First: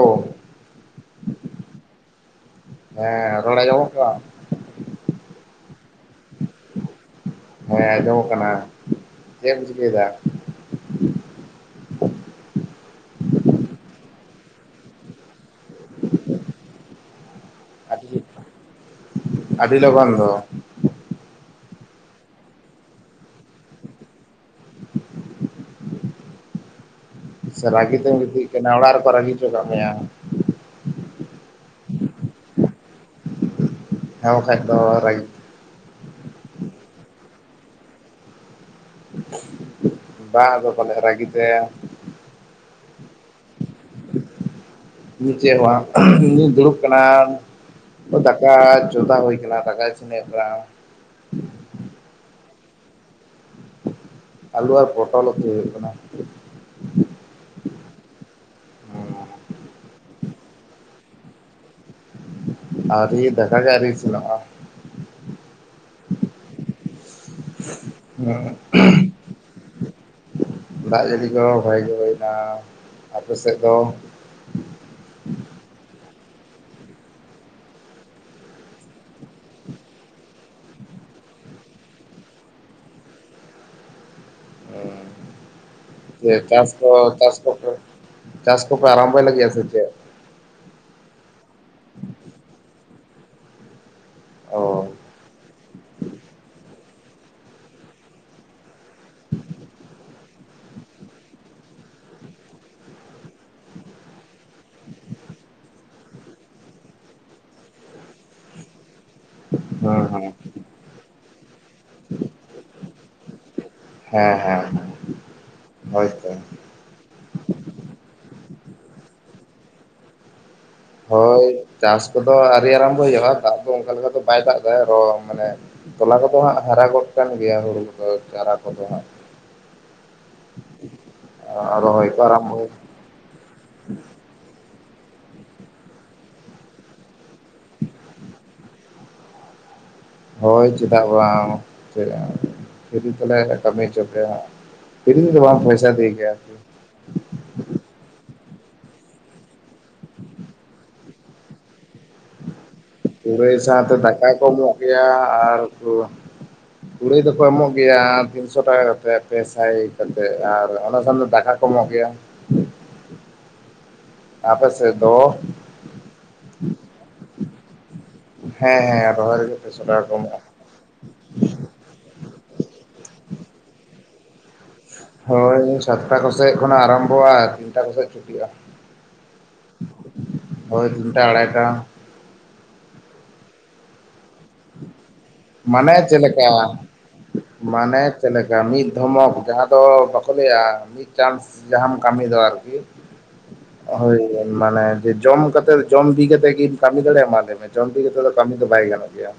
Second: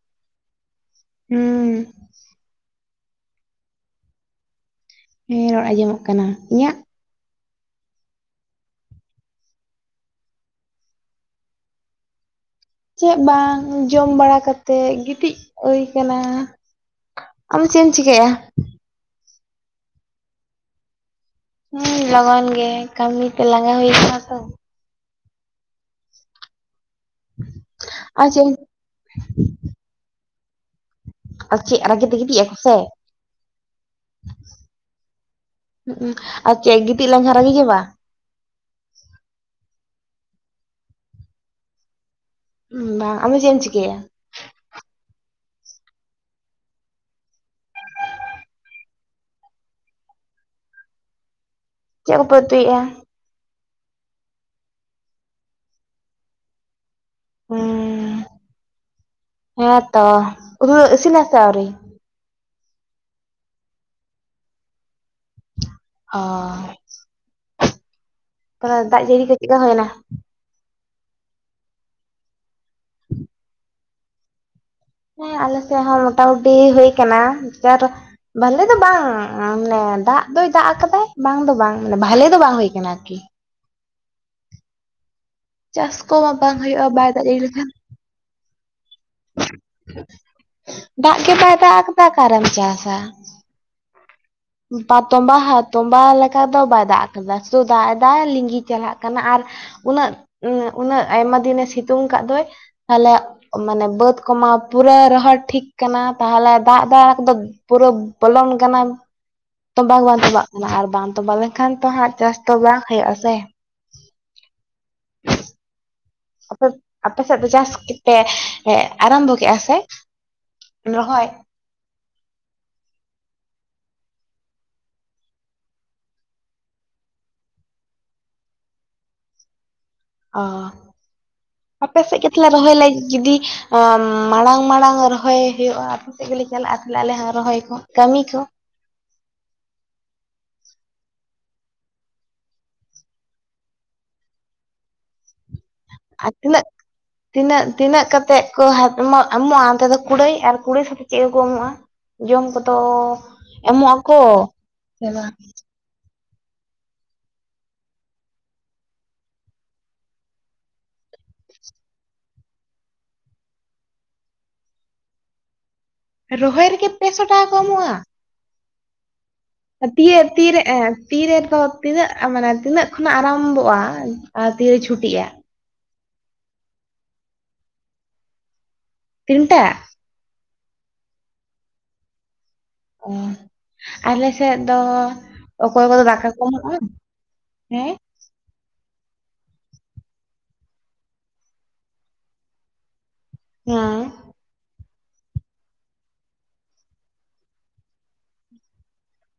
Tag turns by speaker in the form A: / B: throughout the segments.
A: ᱚ
B: ᱦᱩᱸ ᱾
A: ᱦᱮᱸ ᱨᱚᱲ ᱟᱧᱡᱚᱢ ᱚ ᱠᱟᱱᱟ ᱾
B: ᱦᱮᱸ ᱨᱚᱲ ᱟᱸᱡᱚᱢᱚᱜ ᱠᱟᱱᱟ ᱤᱧᱟᱹᱜ?
A: ᱦᱮᱸ ᱟᱸᱡᱚᱢᱚᱜ ᱠᱟᱱᱟ ᱪᱮᱫ ᱮᱢ ᱪᱤᱠᱟᱹᱭᱟ ᱫᱟ?
B: ᱪᱮᱫ ᱵᱟᱝ ᱡᱚᱢ ᱵᱟᱲᱟ ᱠᱟᱛᱮᱮᱫ ᱜᱤᱛᱤᱡ ᱦᱳᱭ ᱠᱟᱱᱟ ᱾ ᱟᱢ ᱪᱮᱫ ᱮᱢ
A: ᱟᱹᱰᱤ
B: ᱪᱤᱠᱭᱟ?
A: ᱟᱹᱰᱤ ᱞᱚᱜᱚᱱ ᱫᱚ ᱾
B: ᱦᱩᱸ ᱞᱚᱜᱚᱱ ᱜᱮ ᱠᱟᱹᱢᱤ ᱛᱮ ᱞᱟᱸᱜᱟ ᱦᱩᱭ ᱠᱟᱱᱟ ᱛᱚ ᱾
A: [inaudible] ᱥᱮ ᱨᱟᱹᱜᱤᱛᱮᱢ
B: ᱟᱨ
A: ᱜᱤᱛᱤᱡ
B: ᱪᱮᱫ
A: ᱠᱟᱱᱟ ᱚᱲᱟᱜ ᱨᱮᱠᱚ ᱨᱟᱹᱜᱤ ᱦᱚᱪᱚ ᱠᱟ ᱢᱮᱭᱟ?
B: ᱟᱫᱚ ᱪᱮᱫ ᱨᱟᱜᱤ ᱛᱮᱜᱤᱛᱤᱡ ᱟᱭ ᱥᱮ ᱾
A: ᱦᱮᱸ ᱵᱠᱷᱟᱡ ᱫᱚ ᱨᱟ
B: ᱦᱩᱸᱩ ᱟᱨ ᱪᱮᱫ ᱜᱤᱛᱤᱡ ᱞᱮᱝ ᱠᱷᱟᱱ ᱨᱟᱜᱤ ᱜᱮ ᱵᱟ ᱾
A: ᱵᱟ ᱟᱫᱚ ᱯᱷᱞᱮ ᱨᱟᱜᱤ ᱛᱮ
B: ᱦᱩᱸ ᱵᱟᱝ ᱟᱢᱫᱚ ᱪᱮᱫ-ᱮᱢ ᱪᱤᱠᱟᱭᱟ ᱾
A: ᱪᱮ ᱦᱚᱸ ᱵᱟᱝ ᱤᱧ ᱫᱚ ᱫᱩᱲᱩᱵ ᱠᱟᱱᱟ ᱾ ᱫᱟᱠᱟ ᱪᱚᱫᱟ ᱦᱳᱭ ᱠᱟᱱᱟ ᱫᱟᱠᱟ ᱤᱥᱤᱱᱹ ᱦᱩᱭᱩᱜ ᱠᱟᱱᱟ ᱾
B: ᱪᱮᱫ ᱠᱚᱯᱮ ᱩᱛᱩᱭᱮᱟᱼᱟ ᱾
A: ᱟᱞᱩ ᱟᱨ ᱯᱚᱴᱚᱞ ᱩᱛᱩ ᱦᱳᱭᱳᱜ ᱠᱟᱱᱟ ᱾
B: ᱦᱩᱸ ᱦᱮᱸᱛᱚ ᱩᱛᱩ ᱫᱚ ᱮᱥᱤᱱ-ᱱᱟᱥᱮ ᱟᱹᱣᱨᱤᱭᱟ?
A: ᱟᱩᱨᱤ ᱫᱟᱠᱟ ᱜᱮ ᱟᱩᱨᱤ ᱤᱥᱤᱱ-ᱟ ᱾
B: ᱚᱻ ᱾
A: ᱦᱮ [inaudible]
B: ᱠᱫᱚ ᱫᱟᱜ ᱡᱟᱹᱲᱤ ᱠᱚ ᱪᱮᱛ ᱞᱮᱠᱟ ᱦᱳᱭᱱᱟ?
A: ᱫᱟᱜ ᱡᱟᱹᱲᱤ ᱫᱚ ᱵᱟᱭ ᱡᱟ. ᱲᱤ ᱮᱫ ᱟᱯᱮ ᱥᱮᱫ ᱫᱚ?
B: ᱦᱮᱸ ᱟᱞᱮ ᱥᱮᱫ ᱦᱚᱸ ᱞᱳᱚᱴᱟᱢᱩᱴᱤ ᱦᱩᱭ ᱠᱟᱱᱟ ᱡᱟᱨ ᱵᱷᱟᱞᱮ ᱫᱚ ᱵᱟᱝ ᱢᱟᱱᱮ ᱫᱟᱜ ᱫᱚᱭ ᱫᱟᱜ ᱠᱟᱫᱟᱭ ᱵᱟᱝ ᱫᱚ ᱵᱟᱝ ᱢᱟᱱᱮ ᱵᱷᱟᱞᱮ ᱫᱚ ᱵᱟᱝ ᱦᱳᱭ ᱠᱟᱱᱟ ᱟᱨᱠᱤ ᱪᱟᱥ
A: ᱩ
B: ᱠᱚᱢᱟ ᱵᱟᱝ
A: ᱪᱟᱥ
B: ᱦᱩᱭᱩᱜᱼᱟ
A: ᱠᱚ
B: ᱵᱟᱭ ᱫᱟᱜ
A: ᱪᱟᱥ
B: ᱡᱟᱹᱲᱤ
A: ᱠᱚ
B: ᱞᱮᱠᱷᱟᱱ
A: ᱠᱚ ᱪᱟᱥ ᱠᱚᱯᱮ ᱟᱨᱚᱢ ᱵᱷᱚᱭ ᱞᱟᱜᱤᱛ ᱟᱥᱮ ᱪᱮᱛ?
B: ᱫᱟᱜ ᱜᱮ ᱵᱟᱭ ᱫᱟᱟᱜ ᱠᱟᱫᱟ ᱟᱠᱟᱨᱮᱢ ᱪᱟᱥᱟ ᱾ [unintelligible]
A: ᱚ
B: [unintelligible] ᱛᱚᱢᱵᱟᱦᱟ ᱛᱚᱢᱵᱟ ᱞᱮᱠᱟ ᱫᱚ ᱵᱟᱭ ᱫᱟᱜ [unintelligible] [unintelligible] ᱥᱩ ᱫᱟᱜ ᱮᱫᱟᱭ ᱞᱤᱸᱜᱤ ᱪᱟᱞᱟᱜ ᱠᱟᱱᱟ ᱟᱨ ᱩᱱᱟᱹᱜ -ᱩ ᱩᱱᱟᱹᱜ ᱟᱭᱢᱟ ᱫᱤᱱᱮ ᱥᱤᱛᱩᱝ ᱠᱷᱟᱫ ᱫᱚᱭ ᱛᱟᱦᱞᱮ ᱢᱟᱱᱮ ᱵᱟᱹᱫ ᱠᱚᱢᱟ ᱯᱩᱨᱟᱹ ᱨᱚᱦᱚᱲ ᱴᱷᱤᱠ ᱠᱟᱱᱟ ᱛᱟᱦᱚᱞᱮ ᱫᱟᱜ ᱯᱩᱨᱟᱹ ᱵᱚᱞᱚᱱ ᱠᱟᱱᱟ᱾ ᱛᱚᱸᱵᱟ
A: ᱦᱮᱸ
B: ᱜᱮ ᱵᱟᱝ
A: ᱦᱮᱸ
B: ᱛᱚᱸᱵᱟᱜ ᱠᱟᱱᱟ ᱟᱨ ᱵᱟᱝ ᱛᱚᱸᱵᱟ ᱞᱮᱱᱠᱷᱟᱱ ᱛᱚ ᱦᱟᱸᱜ ᱪᱟᱥ ᱫᱚ ᱵᱟᱝ ᱦᱩᱭᱩᱜᱼᱟ ᱥᱮ
A: ᱦᱮᱸᱻᱦᱮᱸᱻ
B: ᱟᱯᱮ, ᱟᱯᱮ ᱥᱮᱫ ᱫᱚ ᱪᱟᱥ ᱯᱮ ᱮ ᱟᱨᱟᱢᱵᱷᱚ ᱠᱮᱫᱼᱟ ᱥᱮ ᱨᱚᱦᱚᱭ
A: ᱦᱳᱭ ᱪᱟᱥ ᱠᱚᱫᱚ ᱟᱹᱣᱨᱤ ᱟᱨᱚᱢᱵᱷᱚ ᱦᱩᱭᱩᱜᱼᱟ ᱫᱟᱜ ᱫᱚ ᱚᱱᱠᱟ ᱞᱮᱠᱟ ᱫᱚ ᱵᱟᱭ ᱫᱟᱜ ᱮᱫᱟ ᱟᱨᱚ ᱢᱟᱱᱮ ᱛᱚᱞᱟ ᱠᱚᱫᱚ ᱦᱟᱸᱜ ᱦᱟᱨᱟ ᱜᱚᱫ ᱠᱟᱱ ᱜᱮᱭᱟ ᱦᱳᱲᱳ ᱫᱚ ᱪᱟᱨᱟ ᱠᱚᱫᱚ ᱦᱟᱸᱜ
B: ᱚ ᱟᱯᱮ
A: ᱨᱚᱦᱚᱭ ᱠᱚ
B: ᱥᱮᱫ ᱜᱮ ᱛᱟᱦᱚᱞᱮ
A: ᱟᱨᱟᱢᱵᱚ
B: ᱨᱚᱦᱚᱭ ᱞᱟᱹᱜᱤᱫ ᱡᱩᱫᱤ ᱢᱟᱲᱟᱝ-ᱢᱟᱲᱟᱝ ᱨᱚᱦᱚᱭ ᱦᱚᱭᱚᱜᱼᱟ ᱟᱛᱩ ᱥᱮᱫ ᱜᱮᱞᱮ ᱪᱟᱞᱟᱜᱼᱟ ᱛᱟᱦᱚᱞᱮ ᱟᱞᱮ ᱦᱚᱸ ᱨᱚᱦᱚᱭ ᱠᱚ ᱠᱟᱹᱢᱤ ᱠᱚ
A: ᱦᱚᱭ ᱪᱮᱫᱟᱜ ᱵᱟᱝ ᱪᱮ ᱯᱷᱤᱨᱤ ᱛᱮᱞᱮ ᱠᱟᱹᱢᱤ ᱦᱚᱪᱚ ᱯᱮᱭᱟ ᱦᱟᱸᱜ ᱯᱷᱤᱨᱤ ᱛᱮᱫᱚ ᱵᱟᱝ
B: ᱟᱨ ᱛᱤᱱᱟᱹᱜ
A: ᱪᱮᱫ ᱦᱚᱸ ᱵᱟᱝ ᱟᱸᱡᱚᱢᱚᱜ ᱠᱟᱱᱟ
B: ᱛᱤᱱᱟᱹᱜ-ᱛᱤᱱᱟᱹᱜ ᱠᱟᱛᱮᱫ ᱠᱚ ᱮᱢᱚᱜ, ᱮᱢᱚᱜᱼᱟ ᱚᱱᱛᱮ ᱫᱚ ᱠᱩᱲᱟᱹᱭ ᱟᱨ ᱠᱩᱲᱟᱹᱭ ᱥᱟᱛᱮ ᱪᱮᱫ ᱠᱚ ᱮᱢᱚᱜᱼᱟ᱾ ᱡᱚᱢ ᱠᱚᱫᱚ
A: ᱠᱩᱲᱟᱹᱭ
B: ᱮᱢᱚᱜ
A: ᱥᱟᱶᱛᱮ
B: ᱟᱠᱚ
A: ᱫᱟᱠᱟ ᱠᱚ ᱮᱢᱚᱜ
B: ᱥᱮ
A: ᱜᱮᱭᱟ
B: ᱵᱟᱝ
A: ᱟᱨ ᱩᱛᱩ ᱠᱩᱲᱟᱹᱭ ᱫᱚᱠᱚ ᱮᱢᱚᱜ ᱜᱮᱭᱟ ᱛᱤᱱᱥᱚ ᱴᱟᱠᱟ ᱠᱟᱛᱮ ᱯᱮ ᱥᱟᱭ ᱠᱟᱛᱮᱫ ᱟᱨ ᱚᱱᱟ ᱥᱟᱶ ᱫᱚ ᱫᱟᱠᱟ ᱠᱚ ᱮᱢᱚᱜ ᱜᱮᱭᱟ᱾ ᱟᱯᱮ ᱥᱮᱫ ᱫᱚ?
B: ᱨᱚᱦᱚᱭ ᱨᱮᱜᱮ ᱯᱮᱥᱚ ᱴᱟᱠᱟ ᱠᱚ ᱮᱢᱚᱜᱼᱟ ᱾
A: ᱦᱮᱸᱻ ᱦᱮᱸᱻ ᱨᱚᱦᱚᱭ ᱨᱮᱜᱮ ᱯᱮᱥᱚ ᱴᱟᱠᱟ ᱠᱚ
B: ᱛᱤᱭᱟᱹᱜ
A: ᱮᱢᱚᱜᱼᱟ
B: ᱛᱤᱨᱮ ᱮᱸ ᱛᱤᱨᱮᱫᱚ ᱛᱤᱱᱟᱹᱜ ᱢᱟᱱᱮ ᱛᱤᱱᱟᱹᱜ ᱠᱷᱚᱱᱟᱜ ᱟᱨᱟᱢᱵᱷᱚᱜᱼᱟ ᱟᱨ ᱛᱤᱨᱮ ᱪᱷᱩᱴᱤᱜᱼᱟ?
A: ᱦᱚᱭ ᱥᱟᱛᱴᱟ ᱠᱚᱥᱮᱡ ᱠᱷᱚᱱᱟᱜ ᱟᱨᱟᱢᱵᱷᱚᱜᱼᱟ ᱛᱤᱱᱴᱟ ᱠᱚᱥᱮᱡ ᱪᱷᱩᱴᱤᱜᱼᱟ᱾
B: ᱛᱤᱱᱴᱟ
A: ᱦᱚᱭ ᱛᱤᱱᱴᱟ ᱟᱲᱦᱟᱹᱭᱴᱟ
B: ᱚ ᱟᱞᱮ ᱥᱮᱫ ᱫᱚ ᱚᱠᱚᱭ
A: ᱢᱟᱱᱮ
B: ᱠᱚᱫᱚ
A: ᱪᱮᱫ
B: ᱫᱟᱠᱟ ᱠᱚ
A: ᱞᱮᱠᱟ
B: ᱮᱢᱚᱜᱼᱟ ᱦᱮᱸᱻ
A: ᱢᱟᱱᱮ ᱪᱮᱫ ᱞᱮᱠᱟ ᱢᱤᱫ ᱫᱷᱚᱢᱚᱠ ᱡᱟᱦᱟᱸ ᱫᱚ ᱵᱟᱠᱚ ᱞᱟᱹᱭᱟ ᱪᱟᱱᱥ ᱡᱟᱦᱟᱸᱟᱢ ᱠᱟᱹᱢᱤ ᱫᱚ ᱟᱨᱠᱤ
B: ᱦᱮᱸ
A: ᱦᱚᱭ ᱢᱟᱱᱮ ᱡᱮ ᱡᱚᱢ ᱠᱟᱛᱮ ᱡᱚᱢ ᱵᱤ ᱠᱟᱛᱮᱫ ᱜᱮᱢ ᱠᱟᱹᱢᱤ ᱫᱟᱲᱮᱭᱟᱜᱼᱟ ᱢᱟ ᱞᱟᱹᱭ ᱢᱮ ᱡᱚᱢ ᱵᱤ ᱠᱟᱛᱮᱫ ᱫᱚ ᱠᱟᱹᱢᱤ ᱫᱚ ᱵᱟᱭ ᱜᱟᱱᱚᱜ ᱜᱮᱭᱟ᱾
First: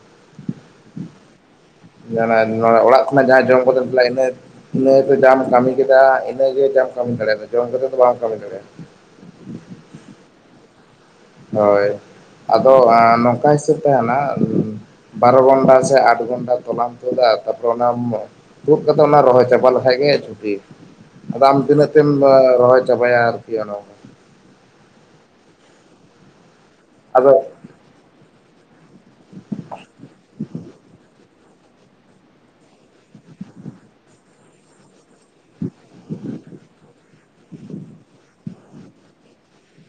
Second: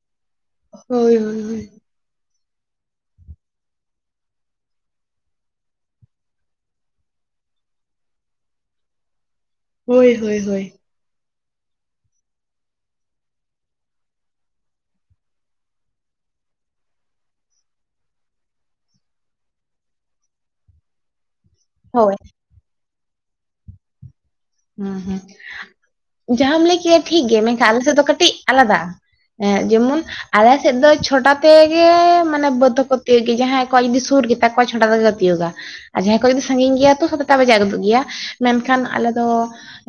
B: ᱦᱚᱭ-ᱦᱚᱭ-ᱦᱚᱭ
A: ᱚᱲᱟᱜ ᱠᱷᱚᱱᱟᱜ ᱡᱟᱦᱟᱸᱭ ᱡᱚᱢ ᱠᱟᱛᱮᱭ ᱪᱟᱞᱟᱜᱼᱟ ᱤᱱᱟᱹ ᱤᱱᱟᱹ ᱫᱚ ᱡᱟᱦᱟᱸᱢ ᱠᱟᱹᱢᱤ ᱠᱮᱫᱟ ᱤᱱᱟᱹ ᱜᱮ ᱡᱟᱦᱟᱸᱢ ᱠᱟᱹᱢᱤ ᱫᱟᱲᱮᱭᱟᱫᱟ ᱡᱚᱢ ᱠᱟᱛᱮ ᱫᱚ ᱵᱟᱢ ᱠᱟᱹᱢᱤ ᱫᱟᱲᱮᱭᱟᱜᱼᱟ᱾
B: ᱦᱚᱭ -ᱦᱚᱭ-ᱦᱚᱭ
A: ᱦᱳᱭ ᱟᱫᱚ ᱟᱸ ᱱᱚᱝᱠᱟ ᱦᱤᱥᱟᱹᱵ ᱛᱟᱦᱮᱱᱟ ᱵᱟᱨᱚ ᱜᱚᱱᱰᱟ ᱥᱮ ᱟᱴ ᱜᱚᱱᱰᱟ ᱛᱚᱞᱟᱢ ᱛᱩᱫᱟ ᱛᱟᱨᱯᱚᱨᱮ ᱚᱱᱟᱢ ᱛᱩᱫ ᱠᱟᱛᱮᱜ ᱚᱱᱟ ᱨᱚᱦᱚᱭ ᱪᱟᱵᱟ ᱞᱮᱠᱷᱟᱡ ᱜᱮ ᱪᱷᱩᱴᱤ ᱟᱫᱚ ᱟᱢ ᱛᱤᱱᱟᱹᱜ ᱛᱮᱢ
B: ᱦᱳᱭ
A: ᱨᱚᱦᱚᱭ ᱪᱟᱵᱟᱭᱟ ᱟᱨᱠᱤ ᱚᱱᱮ ᱚᱱᱠᱟ
B: ᱦᱩᱸ-ᱦᱩᱸ ᱡᱟᱦᱟᱢ ᱞᱟᱹᱭ ᱠᱮᱫᱼᱟ ᱴᱷᱤᱠ
A: ᱟᱫᱚ
B: ᱜᱮ ᱢᱮᱱᱠᱷᱟᱱ ᱟᱞᱮ ᱥᱮᱫ ᱫᱚ ᱠᱟᱹᱴᱤᱡ ᱟᱞᱟᱫᱟ ᱦᱮᱸ ᱡᱮᱢᱚᱱ ᱟᱞᱮ ᱥᱮᱫ ᱫᱚ ᱪᱷᱚᱴᱟ ᱛᱮᱜᱮ ᱢᱟᱱᱮ ᱵᱟᱹᱫᱷ ᱦᱚᱸᱠᱚ ᱛᱤᱭᱩᱜ ᱜᱮᱭᱟ ᱡᱟᱦᱟᱸᱭ ᱠᱚᱣᱟᱜ ᱡᱩᱫᱤ ᱥᱩᱨ ᱜᱮᱛᱟ ᱠᱚᱣᱟ ᱪᱷᱚᱴᱟ ᱛᱮᱜᱮ ᱠᱚ ᱛᱤᱭᱩᱜᱟ ᱟᱨ ᱡᱟᱦᱟᱸᱭ ᱠᱚ ᱡᱩᱫᱤ ᱥᱟᱺᱜᱤᱧ ᱜᱮᱭᱟ ᱛᱚ ᱥᱟᱛᱴᱟ ᱵᱟᱡᱟᱣ ᱜᱚᱫᱚᱜ ᱜᱮᱭᱟ ᱢᱮᱱᱠᱷᱟᱱ ᱟᱞᱮ ᱫᱚ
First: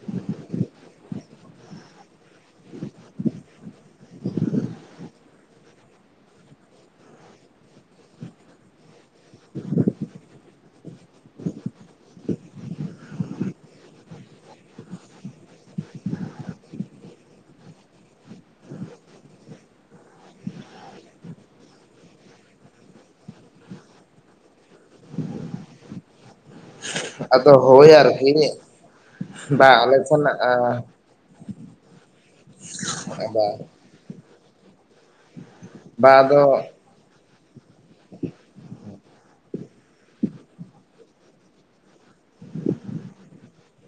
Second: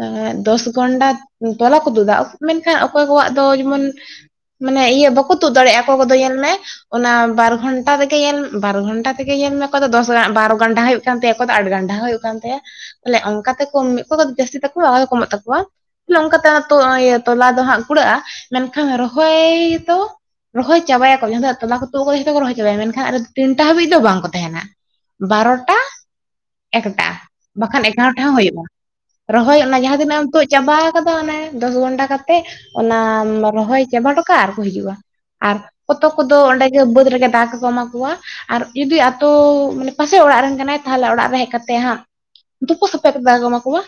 B: ᱮᱸᱜ ᱫᱚᱥ ᱜᱚᱱᱰᱟ ᱛᱚᱞᱟ ᱠᱚ ᱛᱩᱫᱟ ᱢᱮᱱᱠᱷᱟᱱ ᱚᱠᱚᱭ ᱠᱚᱣᱟᱜ ᱫᱚ ᱡᱮᱢᱚᱱ ᱢᱟᱱᱮ ᱤᱭᱟᱹ ᱵᱟᱠᱚ ᱛᱩᱫ ᱫᱟᱲᱮᱭᱟᱜᱼᱟ ᱚᱠᱚᱭ ᱠᱚᱫᱚ ᱧᱮᱞ ᱢᱮ ᱚᱱᱟ ᱵᱟᱨ ᱜᱷᱚᱱᱴᱟ ᱨᱮᱜᱮ ᱧᱮᱞ ᱵᱟᱨ ᱜᱷᱚᱱᱴᱟ ᱛᱮᱜᱮ ᱧᱮᱞ ᱢᱮ ᱚᱠᱚᱭ ᱫᱚ ᱫᱚᱥ ᱵᱟᱨᱚ ᱜᱟᱱᱰᱟ ᱦᱩᱭᱩᱜ ᱠᱟᱱ ᱛᱟᱭᱟ ᱚᱠᱚᱭ ᱫᱚ ᱟᱴ ᱜᱟᱱᱰᱟ ᱦᱚᱸ ᱦᱩᱭᱩᱜ ᱠᱟᱱ ᱛᱟᱭᱟ ᱛᱟᱦᱚᱞᱮ ᱚᱱᱠᱟ ᱛᱮᱠᱚ ᱚᱠᱚᱭ ᱠᱚ ᱡᱟᱹᱥᱛᱤᱜ ᱛᱟᱠᱚᱣᱟ ᱟᱨ ᱠᱚᱢᱚᱜ ᱛᱟᱠᱚᱣᱟ ᱛᱚᱞᱟ ᱫᱚ ᱦᱟᱸᱜ ᱠᱩᱲᱟᱹᱜᱼᱟ ᱢᱮᱱᱠᱷᱟᱱ ᱨᱚᱦᱚᱭ ᱫᱚ ᱨᱚᱦᱚᱭ ᱪᱟᱵᱟᱭᱟᱠᱚ ᱡᱟᱦᱟᱸ ᱛᱤᱱᱟᱹᱜ ᱛᱚᱞᱟ ᱠᱚ ᱛᱩᱫ ᱠᱟᱫᱟ ᱡᱷᱚᱛᱚ ᱠᱚ ᱨᱚᱦᱚᱭ ᱪᱟᱵᱟᱭᱟ, ᱢᱮᱱᱠᱟᱷᱟᱱ ᱛᱤᱱᱴᱟ ᱦᱟᱹᱵᱤᱡ ᱫᱚ ᱵᱟᱝ ᱠᱚ ᱛᱟᱦᱮᱱᱟ᱾ ᱵᱟᱨᱚᱴᱟ ᱮᱠᱴᱟ
A: ᱟᱫᱚ
B: ᱵᱟᱠᱷᱟᱱ
A: ᱦᱳᱭ
B: ᱮᱜᱟᱨᱚᱴᱟ ᱦᱚᱸ
A: ᱟᱨᱠᱤ
B: ᱦᱩᱭᱩᱜᱼᱟ ᱾ ᱨᱚᱦᱚᱭ
A: ᱵᱟᱝ
B: ᱚᱱᱟ
A: ᱟᱞᱮ
B: ᱡᱟᱦᱟᱸ ᱛᱤᱱᱟᱹᱜ
A: ᱥᱮᱱ
B: ᱮᱢ ᱛᱩᱫ ᱪᱟᱵᱟ ᱟᱠᱟᱫᱟ ᱚᱱᱮ ᱫᱚᱥ ᱜᱷᱚᱱᱴᱟ ᱠᱟᱛᱮᱜ ᱚᱱᱟᱢ
A: ᱵᱟᱝ
B: ᱨᱚᱦᱚᱭ ᱼᱼ ᱪᱟᱵᱟ ᱦᱚᱴᱚ ᱠᱟᱜᱼᱟ, ᱟᱨ ᱠᱚ ᱦᱤᱡᱩᱜᱼᱟ, ᱟᱨ ᱠᱚᱛᱚᱠ
A: ᱵᱟᱝ
B: ᱠᱚᱫᱚ ᱚᱸᱰᱮ
A: ᱟᱫᱚ
B: ᱜᱮ ᱵᱟᱹᱫᱽ ᱨᱮᱜᱮ ᱫᱟᱠᱟ ᱠᱚᱠᱚ ᱮᱢᱟ ᱠᱚᱼᱼ ᱟᱨ ᱡᱩᱫᱤ ᱟᱛᱳ ᱢᱟᱱᱮ ᱯᱟᱥᱮ ᱚᱲᱟᱜ ᱨᱮᱱ ᱠᱟᱱᱟᱭ ᱾ ᱛᱟᱦᱚᱞᱮ ᱚᱲᱟᱜ ᱨᱮ ᱦᱮᱡ ᱠᱟᱛᱮ ᱦᱟᱸᱜ ᱛᱩᱯᱩ ᱥᱟᱯᱟ ᱠᱟᱛᱮ ᱫᱟᱠᱟ ᱠᱚ ᱮᱢᱟᱠᱚᱣᱟ,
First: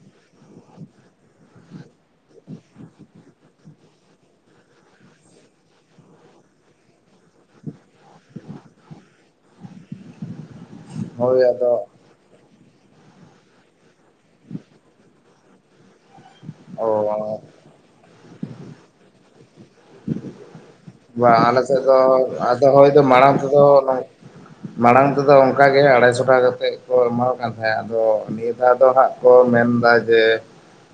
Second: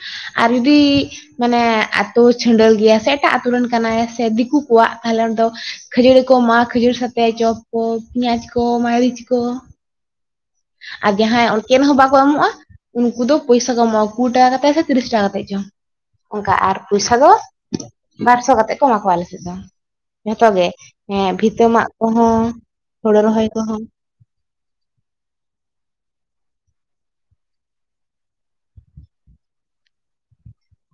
B: ᱟᱨ ᱡᱩᱫᱤ ᱢᱟᱱᱮ ᱟᱛᱳ ᱪᱷᱤᱰᱟᱹᱞ ᱜᱮᱭᱟᱭ ᱥᱮ ᱮᱴᱟᱜ ᱟᱛᱳ ᱨᱮᱱ ᱠᱟᱱᱟᱭ ᱥᱮ ᱫᱤᱠᱩ ᱠᱚᱣᱟᱜ ᱛᱟᱦᱞᱮ ᱩᱱᱤ ᱫᱚ ᱾ ᱠᱷᱟᱹᱡᱟᱹᱲᱤ ᱠᱚ ᱮᱢᱟᱜ-ᱟ, ᱠᱷᱟᱹᱡᱩᱨ ᱥᱟᱛᱮ ᱪᱚᱯ ᱠᱚ, ᱯᱮᱸᱭᱟᱡᱽ ᱠᱚ, ᱢᱟᱹᱨᱤᱪ ᱠᱚ ᱾ ᱟᱨ
A: ᱦᱳᱭ
B: ᱡᱟᱦᱟᱸᱭ ᱪᱮᱱ
A: ᱟᱫᱚ
B: ᱦᱚᱸ ᱵᱟᱱ᱾ ᱮᱢᱚᱜᱼᱟ, ᱩᱱᱠᱩ ᱫᱚ ᱯᱚᱭᱥᱟ ᱠᱚ ᱮᱢᱚᱜᱼᱟ ᱠᱩᱲᱤ ᱴᱟᱠᱟ ᱠᱟᱛᱮ ᱥᱮ ᱛᱤᱨᱤᱥ ᱴᱟᱠᱟ ᱠᱟᱛᱮ ᱪᱚᱝ ᱾ ᱚᱱᱠᱟ ᱟᱨ
A: ᱚ
B: ᱯᱚᱭᱥᱟ ᱫᱚ ᱼᱼ ᱵᱟᱨᱥᱚ ᱠᱟᱛᱮᱫ ᱠᱚ ᱮᱢᱟ ᱠᱚᱣᱟ ᱟᱞᱮ ᱥᱮᱫ ᱫᱚ ᱡᱚᱛᱚ ᱜᱮ ᱾
A: ᱵᱟᱝ ᱟᱞᱮ ᱥᱮᱫ ᱫᱚ, ᱟᱫᱚ ᱦᱚᱭ ᱫᱚ
B: ᱦᱳᱲᱳ
A: ᱢᱟᱲᱟᱝ
B: ᱨᱚᱦᱚᱭ
A: ᱛᱮᱫᱚ
B: ᱠᱚᱦᱚᱸ
A: ᱾ ᱢᱟᱲᱟᱝ ᱛᱮᱫᱚ ᱚᱱᱠᱟ ᱜᱮ ᱟᱲᱟᱭᱥᱚ ᱴᱟᱠᱟ ᱠᱟᱛᱮᱫ ᱠᱚ ᱮᱢᱟ ᱠᱚ ᱠᱟᱱ ᱛᱟᱦᱮᱸᱫ ᱟᱫᱚ ᱱᱤᱭᱟᱹ ᱫᱷᱟᱣ ᱫᱚ ᱦᱟᱸᱜ ᱾ ᱠᱚ ᱢᱮᱱᱫᱟ ᱡᱮ ᱾